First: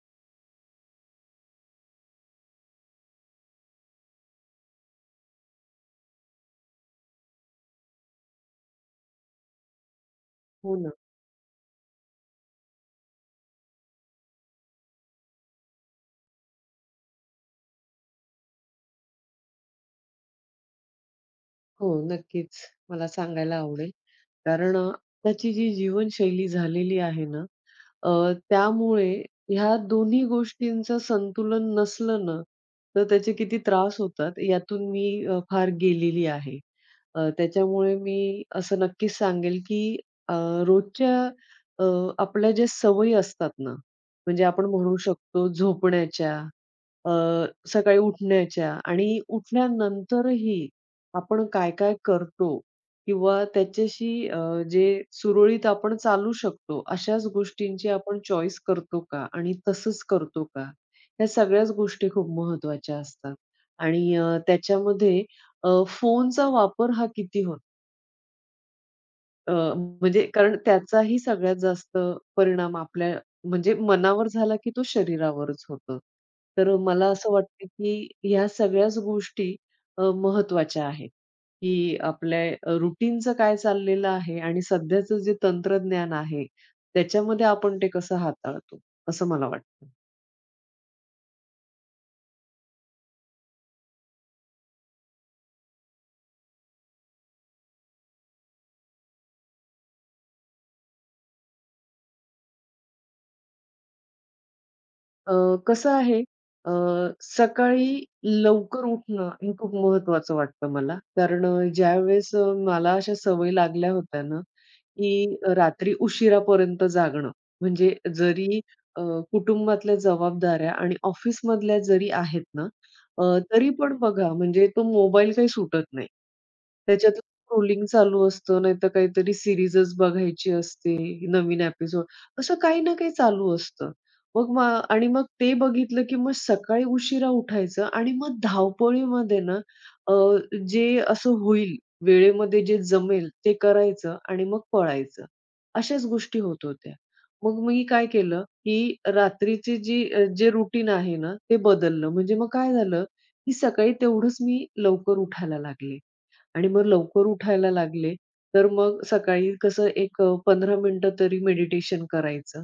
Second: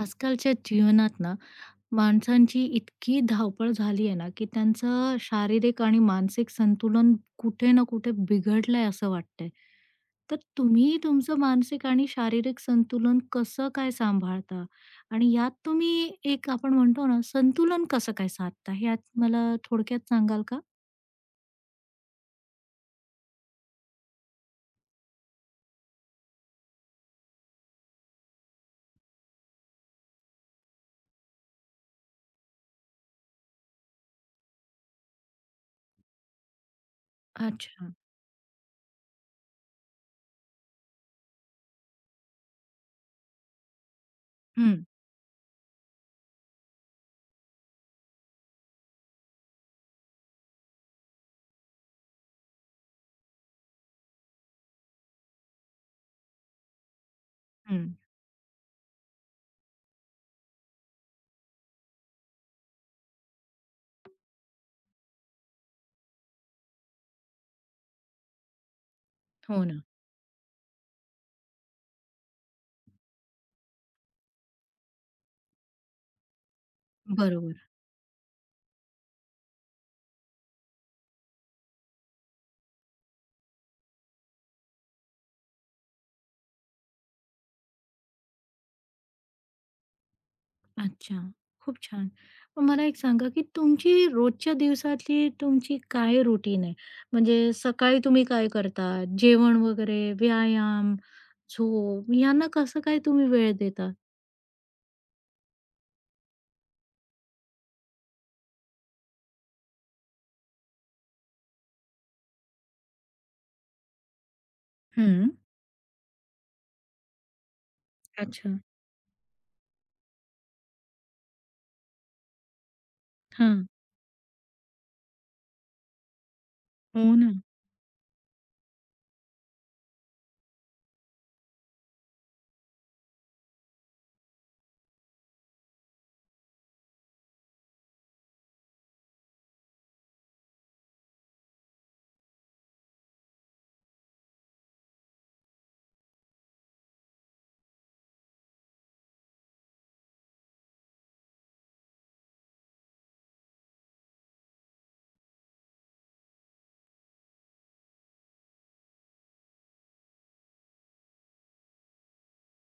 आजकालच्या जीवनात ना, माणसांची इतकी धावपळ झाली आहे ना, की त्यांचं शारीरिक आणि मानसिक संतुलन कुठे ना कुठे बिघडलंय असं वाटतंय. तर हो ना. तुम्ही तुमचं मानसिक आणि शारीरिक संतुलन कसं काय सांभाळता? आणि यात तुम्ही एक आपण म्हणतो ना, संतुलन कसं काय साधता? यात मला थोडक्यात सांगाल का? हो, नक्कीच. मला सांगायला आवडेल. कारण आताची जी जीवनशैली झालेली आहे ना, अ, त्यामुळे ह्या दोन्ही गोष्टींचं संतुलन नसलं ना, तर त्याचे किती त्रास होतात यातून मी फार गेलेली आहे. अच्छा. त्याच्यामुळे मी असं नक्कीच सांगेल, की अ, रोजच्या अ, आपल्या ज्या सवयी असतात ना, म्हणजे आपण हं, म्हणू शकतो झोपण्याच्या अ, सकाळी उठण्याच्या आणि उठल्यानंतरही आपण काय-काय करतो किंवा त्याच्याशी जे सुरळीत आपण चालू शकतो, अशाच गोष्टींची हं. आपण चॉईस करतो का? आणि तसंच करतो का? ह्या सगळ्याच गोष्टी खूप महत्त्वाच्या असतात आणि त्याच्यामध्ये फोनचा वापर हा किती होतो? हो ना. म्हणजे कारण त्याचाही सगळ्यात जास्त परिणाम आपल्या म्हणजे मनावर झाला, की तो शरीरावरच होतो. तर मला असं बरोबर. वाटतं, की ह्या सगळ्याच गोष्टी महत्त्वाच्या आहेत, की आपल्या रुटीनचं काय चाललेलं आहे आणि सध्याचं जे तंत्रज्ञान आहे, त्याच्यामध्ये आपण ते कसं हाताळतो, असं मला वाटतं. अच्छा, खूप छान. मग मला एक सांगा, की तुमची रोजच्या दिवसातली तुमची काय रुटीन आहे? म्हणजे सकाळी तुम्ही काय करता? जेवण वगैरे, व्यायाम, झोप यांना कसं काय तुम्ही वेळ देता? अ, कसं आहे अ, सकाळी लवकर उठणं हे खूप महत्वाचं वाटतं मला. कारण ज्यावेळेस मला अशा सवयी लागल्या होत्या ना, की हं. रात्री उशिरापर्यंत जागणं. म्हणजे अच्छा. जरी अ, कुटुंबातल्या जबाबदाऱ्या आणि ऑफिसमधल्या जरी आहेत ना, अ, हां. तरी पण बघा म्हणजे तो मोबाईल काही सुटत नाही. हो त्याच्यात ना. स्क्रोलिंग चालू असतं, नाहीतर काहीतरी सीरीजच बघायची असते, नवीन एपिसोड असं काही ना काही चालू असतं. मग आणि मग ते बघितलं, की मग सकाळी उशिरा उठायचं आणि मग धावपळीमध्ये ना अ, जे असं होईल वेळेमध्ये जे जमेल ते करायचं आणि मग पळायचं. अशाच गोष्टी होत होत्या. मग मी काय केलं, की रात्रीची जी जे रुटीन आहे ना, ते बदललं. म्हणजे मग काय झालं, की सकाळी तेवढंच मी लवकर उठायला लागले. आणि मग लवकर उठायला लागले, तर मग सकाळी कसं एक 15 मिनिटं तरी मेडिटेशन करायचं.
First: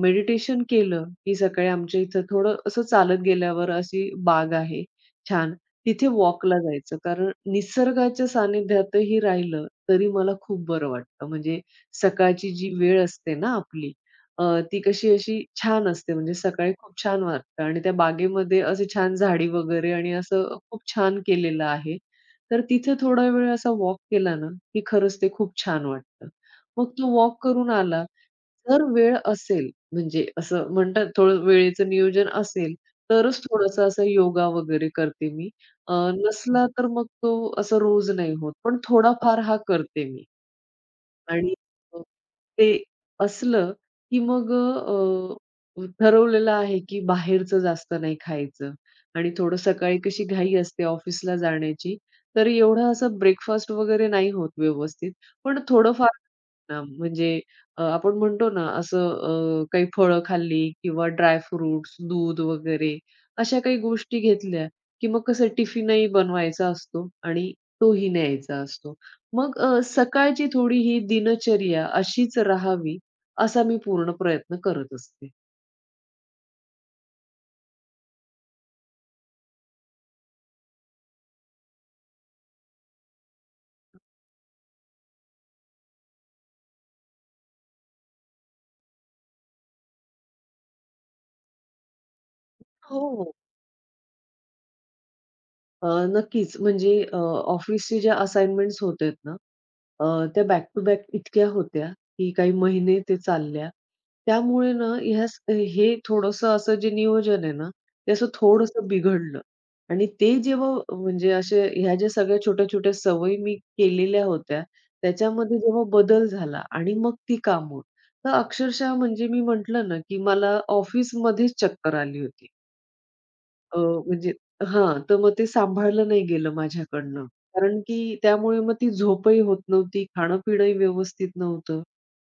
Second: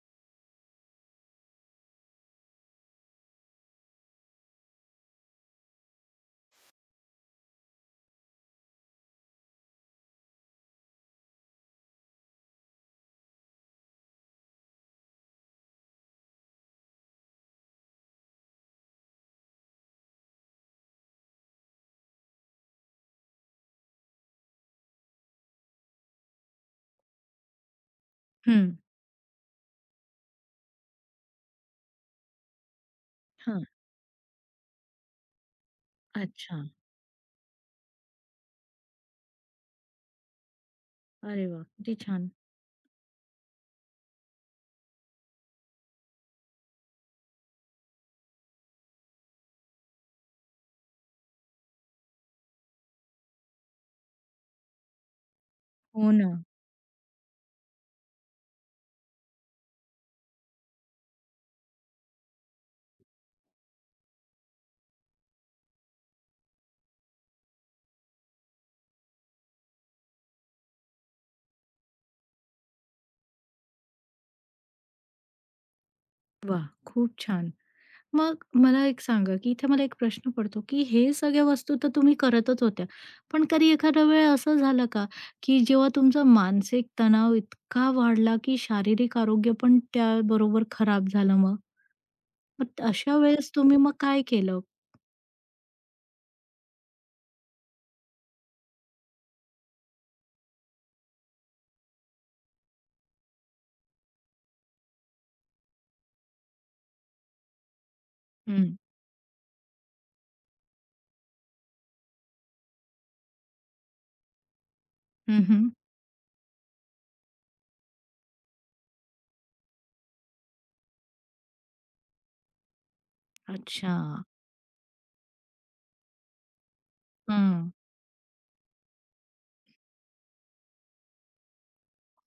मेडिटेशन केलं, की सकाळी आमच्या इथं थोडं असं चालत गेल्यावर अशी बाग आहे छान, तिथे वॉकला जायचं. कारण निसर्गाच्या सानिध्यातही राहिलं, तरी मला खूप बरं वाटतं. म्हणजे सकाळची जी वेळ असते ना आपली, अ, ती कशी अशी छान असते. म्हणजे सकाळी खूप छान वाटतं आणि त्या बागेमध्ये असे छान झाडी वगैरे आणि असं खूप छान केलेलं आहे. तर तिथे थोडा वेळ असा वॉक केला ना, की खरंच ते खूप छान वाटतं. मग तो वॉक करून आला, हं. जर वेळ असेल म्हणजे असं म्हणतात थोडं वेळेचं नियोजन असेल, तरच हां. थोडासा असा योगा वगैरे करते मी. अच्छा. नसला तर मग तो असं रोज नाही होत, पण थोडाफार हा करते मी. अरे आणि वा, किती अ, छान. ते असलं की मग अ, अ, ठरवलेलं आहे की बाहेरचं जास्त नाही खायचं आणि थोडं सकाळी कशी घाई असते ऑफिसला जाण्याची, तर एवढा असा ब्रेकफास्ट वगैरे नाही होत व्यवस्थित. पण थोडंफार हो ना. ना, म्हणजे आपण म्हणतो ना, असं काही फळं खाल्ली किंवा ड्राय फ्रुट्स, दूध वगैरे अशा काही गोष्टी घेतल्या, की मग कसं टिफिनही बनवायचा असतो आणि तोही न्यायचा असतो. मग सकाळची थोडी ही दिनचर्या अशीच राहावी, असा मी पूर्ण प्रयत्न करत असते. वाह! खूप छान. मग मला एक सांगा, की इथे मला एक प्रश्न पडतो, की हे सगळ्या वस्तू तर तुम्ही करतच होत्या. पण कधी एखादा वेळ असं झालं का, की जेव्हा तुमचा मानसिक तणाव इतका वाढला, की शारीरिक आरोग्य पण त्याबरोबर खराब झालं मग? मग अशा हो. वेळेस तुम्ही मग काय केलं? अ, नक्कीच. म्हणजे ऑफिसचे ज्या असाइनमेंट्स होत्यात ना, त्या बॅक टू बॅक इतक्या होत्या, की काही महिने ते चालल्या. त्यामुळे ना हे थोडंसं असं जे नियोजन आहे ना, ते असं हं. थोडंसं बिघडलं आणि ते जेव्हा म्हणजे असे ह्या ज्या सगळ्या छोट्या-छोट्या सवयी मी केलेल्या होत्या, हं, त्याच्यामध्ये हं. जेव्हा बदल झाला आणि मग ती कामं. तर अक्षरशः म्हणजे मी म्हटलं ना, की मला ऑफिसमध्येच चक्कर आली होती. अ, अच्छा. म्हणजे हां, तर मग ते सांभाळलं नाही गेलं माझ्याकडनं. हं. कारण की त्यामुळे मग ती झोपही होत नव्हती, खाणं-पिणंही व्यवस्थित नव्हतं.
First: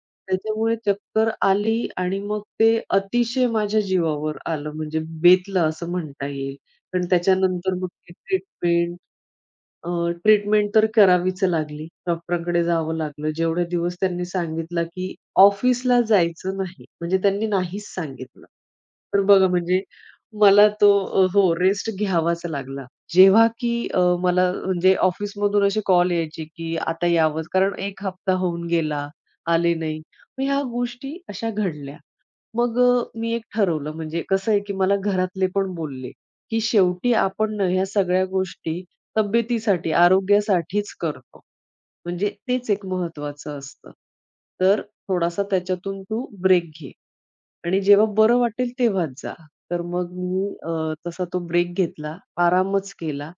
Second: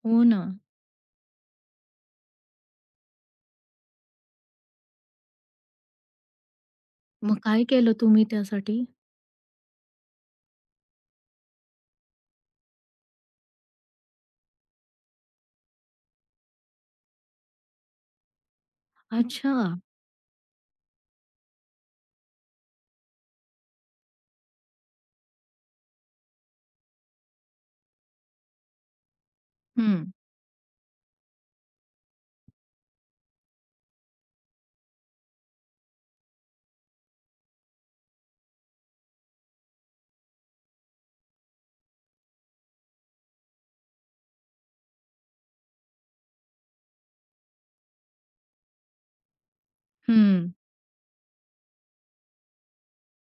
हो ना. त्याच्यामुळे चक्कर आली आणि मग ते अतिशय माझ्या जीवावर आलं, म्हणजे बेतलं असं म्हणता येईल. पण मग काय त्याच्यानंतर मग केलं ती तुम्ही त्यासाठी? अ, ट्रीटमेंट तर करावीच लागली. डॉक्टरांकडे जावं लागलं. जेवढे दिवस त्यांनी सांगितलं की ऑफिसला जायचं नाही, म्हणजे त्यांनी नाहीच सांगितलं. तर बघा अच्छा. म्हणजे मला तो हो, रेस्ट घ्यावाच लागला. जेव्हा की मला म्हणजे ऑफिसमधून असे कॉल यायचे, की आता यावंच कारण 1 हफ्ता होऊन गेला, आले नाही. हं. मग ह्या गोष्टी अशा घडल्या. मग मी एक ठरवलं म्हणजे कसं आहे, की मला घरातले पण बोलले, की शेवटी आपण ना ह्या सगळ्या गोष्टी तब्येतीसाठी, आरोग्यासाठीच करतो. म्हणजे तेच एक महत्त्वाचं असतं. तर थोडासा त्याच्यातून तू ब्रेक घे. आणि जेव्हा बरं वाटेल तेव्हाच जा. तर मग मी हं. तसा तो ब्रेक घेतला, आरामच केला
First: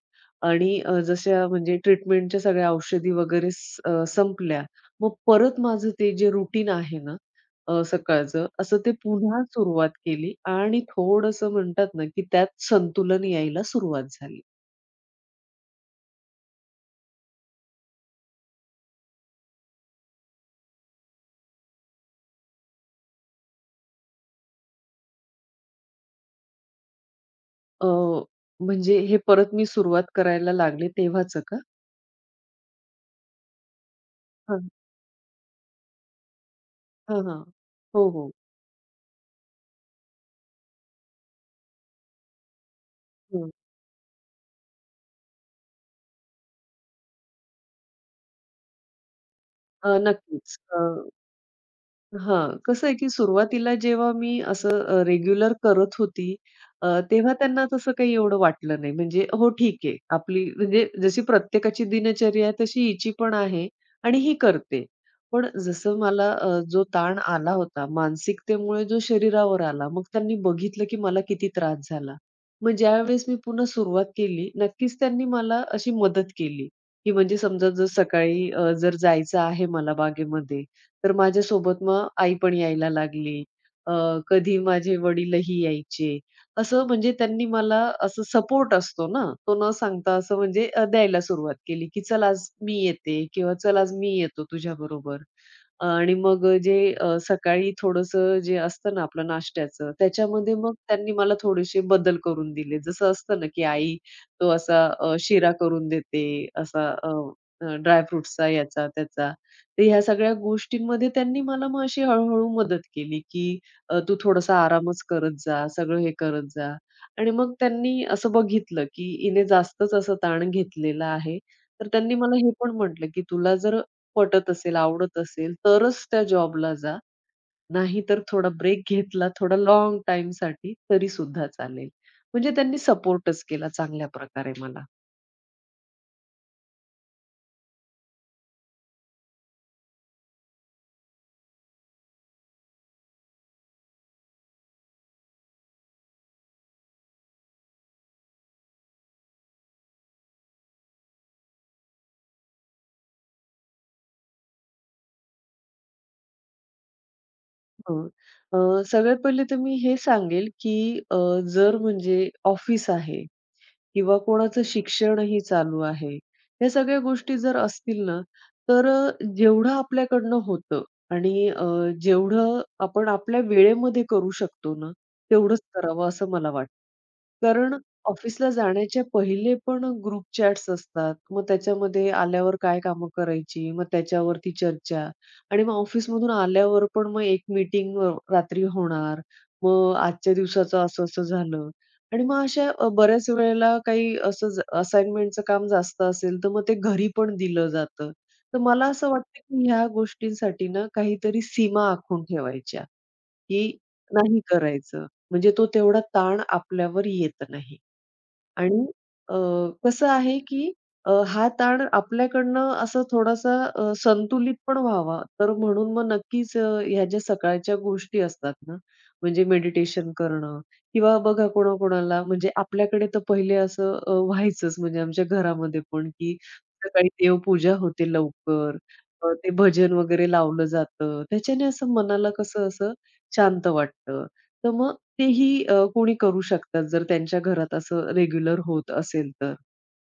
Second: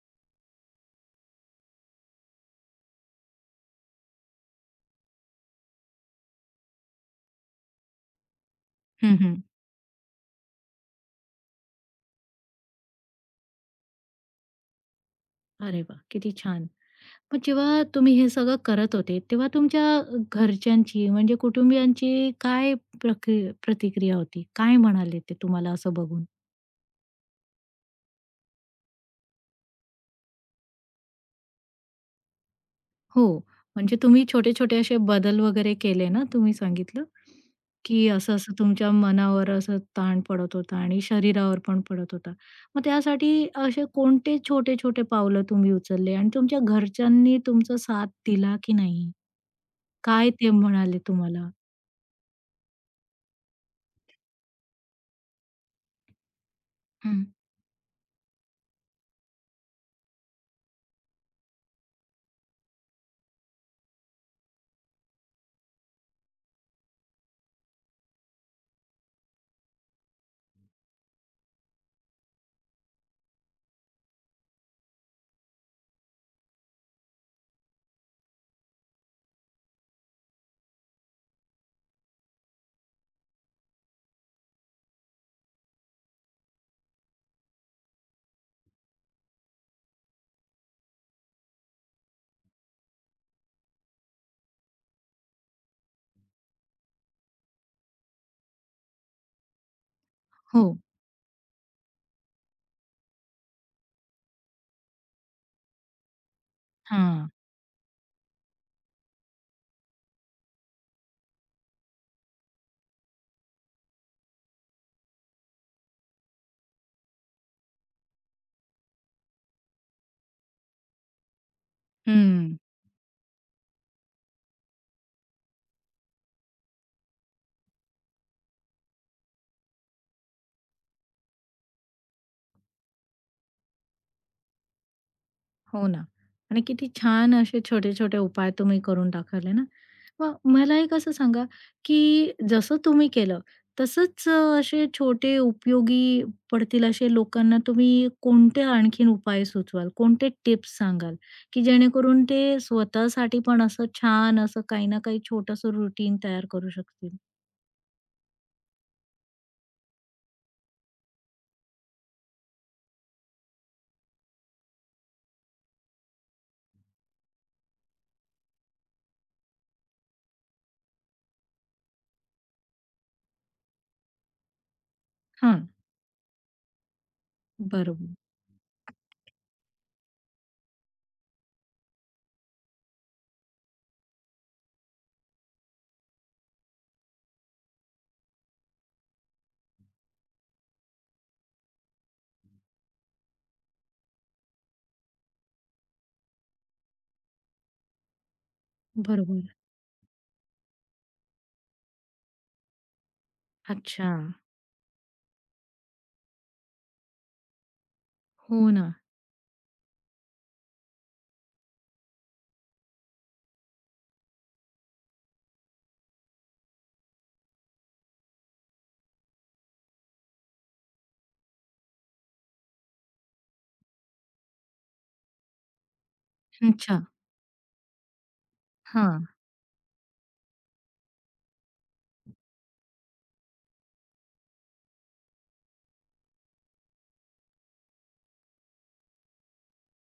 आणि जशा म्हणजे ट्रीटमेंटच्या सगळ्या औषधी वगैरे संपल्या. मग परत माझं ते जे रुटीन आहे ना सकाळचं, असं ते हं, हं. पुन्हा सुरुवात केली आणि थोडंसं म्हणतात ना, की त्यात संतुलन यायला सुरुवात झाली. अरे वाह! किती छान. मग जेव्हा तुम्ही हे सगळं करत होते, तेव्हा तुमच्या घरच्यांची म्हणजे कुटुंबियांची काय प्रक्रि प्रतिक्रिया होती? काय म्हणाले ते तुम्हाला असं बघून? अ, म्हणजे हे परत मी सुरुवात करायला लागले तेव्हाचं का? हो. म्हणजे तुम्ही हां. छोटे-छोटे असे बदल वगैरे केले ना, तुम्ही सांगितलं, हां, हां. की हो, हो. असं-असं तुमच्या मनावर असं ताण पडत होता आणि शरीरावर पण पडत होता. मग त्यासाठी हं. असे कोणते छोटे-छोटे पावलं तुम्ही उचलले आणि तुमच्या घरच्यांनी तुमचा साथ दिला की नाही? काय ते नक्कीच. म्हणाले तुम्हाला? हां, कसं आहे, की सुरुवातीला जेव्हा मी असं रेग्युलर करत होती, हं. तेव्हा त्यांना तसं काही एवढं वाटलं नाही. म्हणजे हो ठीक आहे, आपली म्हणजे जशी प्रत्येकाची दिनचर्या आहे, तशी हिची पण आहे आणि ही करते. पण जसं मला जो ताण आला होता, मानसिकतेमुळे जो शरीरावर आला, मग त्यांनी बघितलं, की मला किती त्रास झाला. मग ज्यावेळेस मी पुन्हा सुरुवात केली, नक्कीच त्यांनी मला अशी मदत केली, की म्हणजे समजा जर सकाळी जर जायचं आहे मला बागेमध्ये, तर माझ्यासोबत मग आई पण यायला लागली. अ, कधी माझे वडीलही यायचे. असं म्हणजे त्यांनी मला असं सपोर्ट असतो ना, तो न सांगता असं म्हणजे द्यायला सुरुवात केली, की "चल आज मी येते" किंवा "चल आज मी येतो तुझ्याबरोबर." बरोबर, आणि मग जे सकाळी थोडंसं जे असतं ना आपलं नाश्त्याचं, त्याच्यामध्ये हो. मग त्यांनी मला थोडेसे बदल करून दिले. जसं असतं ना, की आई तो असा शिरा करून देते, असा हां. याचा, त्याचा. तर ह्या सगळ्या गोष्टींमध्ये त्यांनी मला मग अशी हळू मदत केली, की "तू थोडासा आरामच करत जा, सगळं हे करत जा." आणि मग त्यांनी असं बघितलं, की हिने जास्तच असं ताण घेतलेला आहे. तर त्यांनी मला हे हं. पण म्हटलं, की "तुला जर पटत असेल, आवडत असेल, तरच त्या जॉबला जा. नाहीतर थोडा ब्रेक घेतला, थोडा लाँग टाईमसाठी तरीसुद्धा चालेल." म्हणजे त्यांनी सपोर्टच केला चांगल्या प्रकारे मला. हो ना. आणि किती छान असे छोटे-छोटे उपाय तुम्ही करून टाकले ना. मग मला एक असं सांगा, की जसं तुम्ही केलं, तसंच असे छोटे उपयोगी पडतील असे लोकांना तुम्ही कोणते आणखीन उपाय सुचवाल? कोणते टिप्स सांगाल, की जेणेकरून ते स्वतःसाठी पण असं छान असं काही ना काही छोटंसं रुटीन तयार करू शकतील? हं. अ, सगळ्यात पहिले तर मी हे सांगेल, की अ, जर म्हणजे ऑफिस आहे, किंवा कोणाचं शिक्षणही चालू आहे. ह्या सगळ्या गोष्टी जर असतील ना, तर जेवढं आपल्याकडनं होतं आणि जेवढं आपण आपल्या वेळेमध्ये करू शकतो ना, तेवढंच हां. करावं असं मला वाटतं. कारण बरोबर. ऑफिसला जाण्याच्या पहिले पण ग्रुप चॅट्स असतात. मग त्याच्यामध्ये आल्यावर काय कामं करायची, मग त्याच्यावरती चर्चा आणि मग ऑफिसमधून आल्यावर पण मग एक मीटिंग रात्री होणार. मग आजच्या दिवसाचं असं-असं झालं. आणि मग अशा बऱ्याच वेळेला काही असं असाइनमेंटचं काम जास्त असेल, तर मग ते घरी पण दिलं जातं. तर मला असं वाटतं, बरोबर. की ह्या गोष्टींसाठी ना काहीतरी सीमा आखून ठेवायच्या, की अच्छा. नाही करायचं. म्हणजे तो तेवढा ताण आपल्यावर येत नाही. हो आणि ना. अ, कसं आहे की हा ताण आपल्याकडनं असं थोडासा संतुलित पण व्हावा, तर म्हणून मग नक्कीच ह्या ज्या सकाळच्या गोष्टी असतात ना, म्हणजे मेडिटेशन करणं किंवा बघा कोणाकोणाला म्हणजे आपल्याकडे तर पहिले असं व्हायचंच म्हणजे आमच्या घरामध्ये पण की अच्छा. सकाळी देवपूजा होते लवकर, हां. ते भजन वगैरे लावलं जातं. त्याच्याने असं मनाला कसं असं शांत वाटतं. तर मग तेही कोणी करू शकतात जर त्यांच्या घरात असं रेग्युलर होत असेल तर.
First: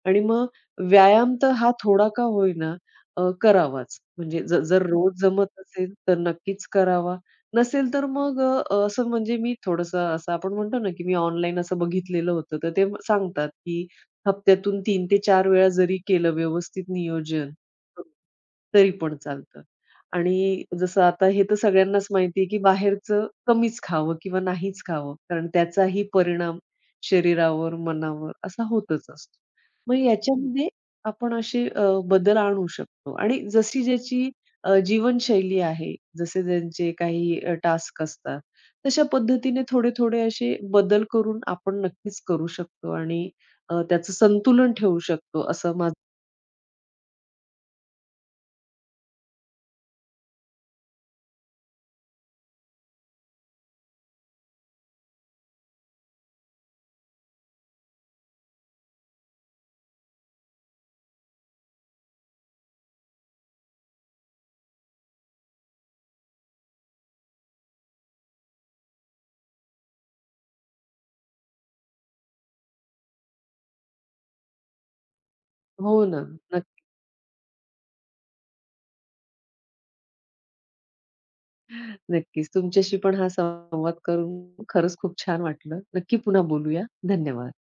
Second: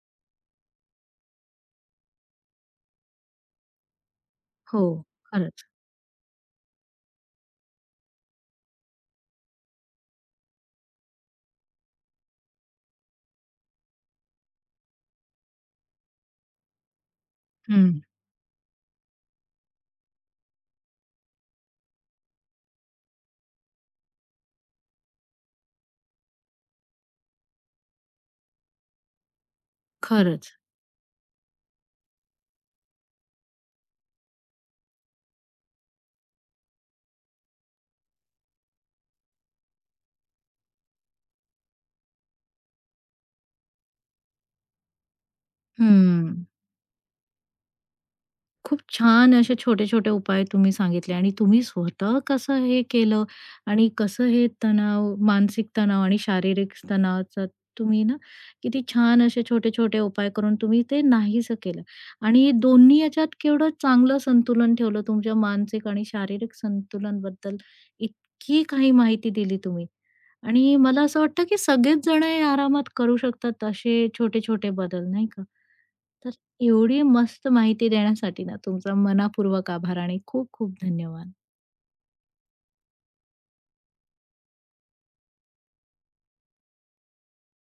आणि मग व्यायाम तर हा थोडा का होईना करावाच. म्हणजे हो. जर रोज जमत खरंच. असेल तर नक्कीच करावा. नसेल तर मग असं म्हणजे मी थोडंसं असं आपण म्हणतो ना, की मी ऑनलाईन असं बघितलेलं होतं. तर ते सांगतात, की हप्त्यातून 3 ते 4 वेळा जरी केलं व्यवस्थित नियोजन, हं. तरी पण चालतं. आणि जसं आता हे तर सगळ्यांनाच माहिती आहे, की बाहेरचं कमीच खावं किंवा नाहीच खावं. कारण त्याचाही परिणाम शरीरावर, मनावर असा होतच असतो. मग हं. खरंच. याच्यामध्ये आपण असे बदल आणू शकतो आणि जशी ज्याची जीवनशैली आहे, जसे त्यांचे काही टास्क असतात, तशा पद्धतीने थोडे-थोडे असे बदल करून आपण नक्कीच करू शकतो आणि त्याचं संतुलन ठेवू शकतो असं माझं हं. खूप छान असे छोटे-छोटे उपाय तुम्ही सांगितले आणि तुम्ही स्वतः कसं हे केलं आणि कसं हे तणाव, मानसिक तणाव आणि शारीरिक तणावाचा तुम्ही ना, किती छान असे छोटे-छोटे उपाय करून तुम्ही ते नाहीसं केलं आणि दोन्ही याच्यात केवढं चांगलं संतुलन ठेवलं. तुमच्या मानसिक आणि शारीरिक संतुलनबद्दल इतकी काही माहिती दिली तुम्ही आणि मला असं वाटतं, की सगळेच जण हे आरामात करू शकतात असे छोटे-छोटे बदल, नाही का? हो ना. तर एवढी मस्त माहिती देण्यासाठी ना तुमचा मनापूर्वक आभार आणि खूप खूप धन्यवाद. नक्कीच. तुमच्याशी पण हा संवाद करून खरंच खूप छान वाटलं. नक्की पुन्हा बोलूया. धन्यवाद.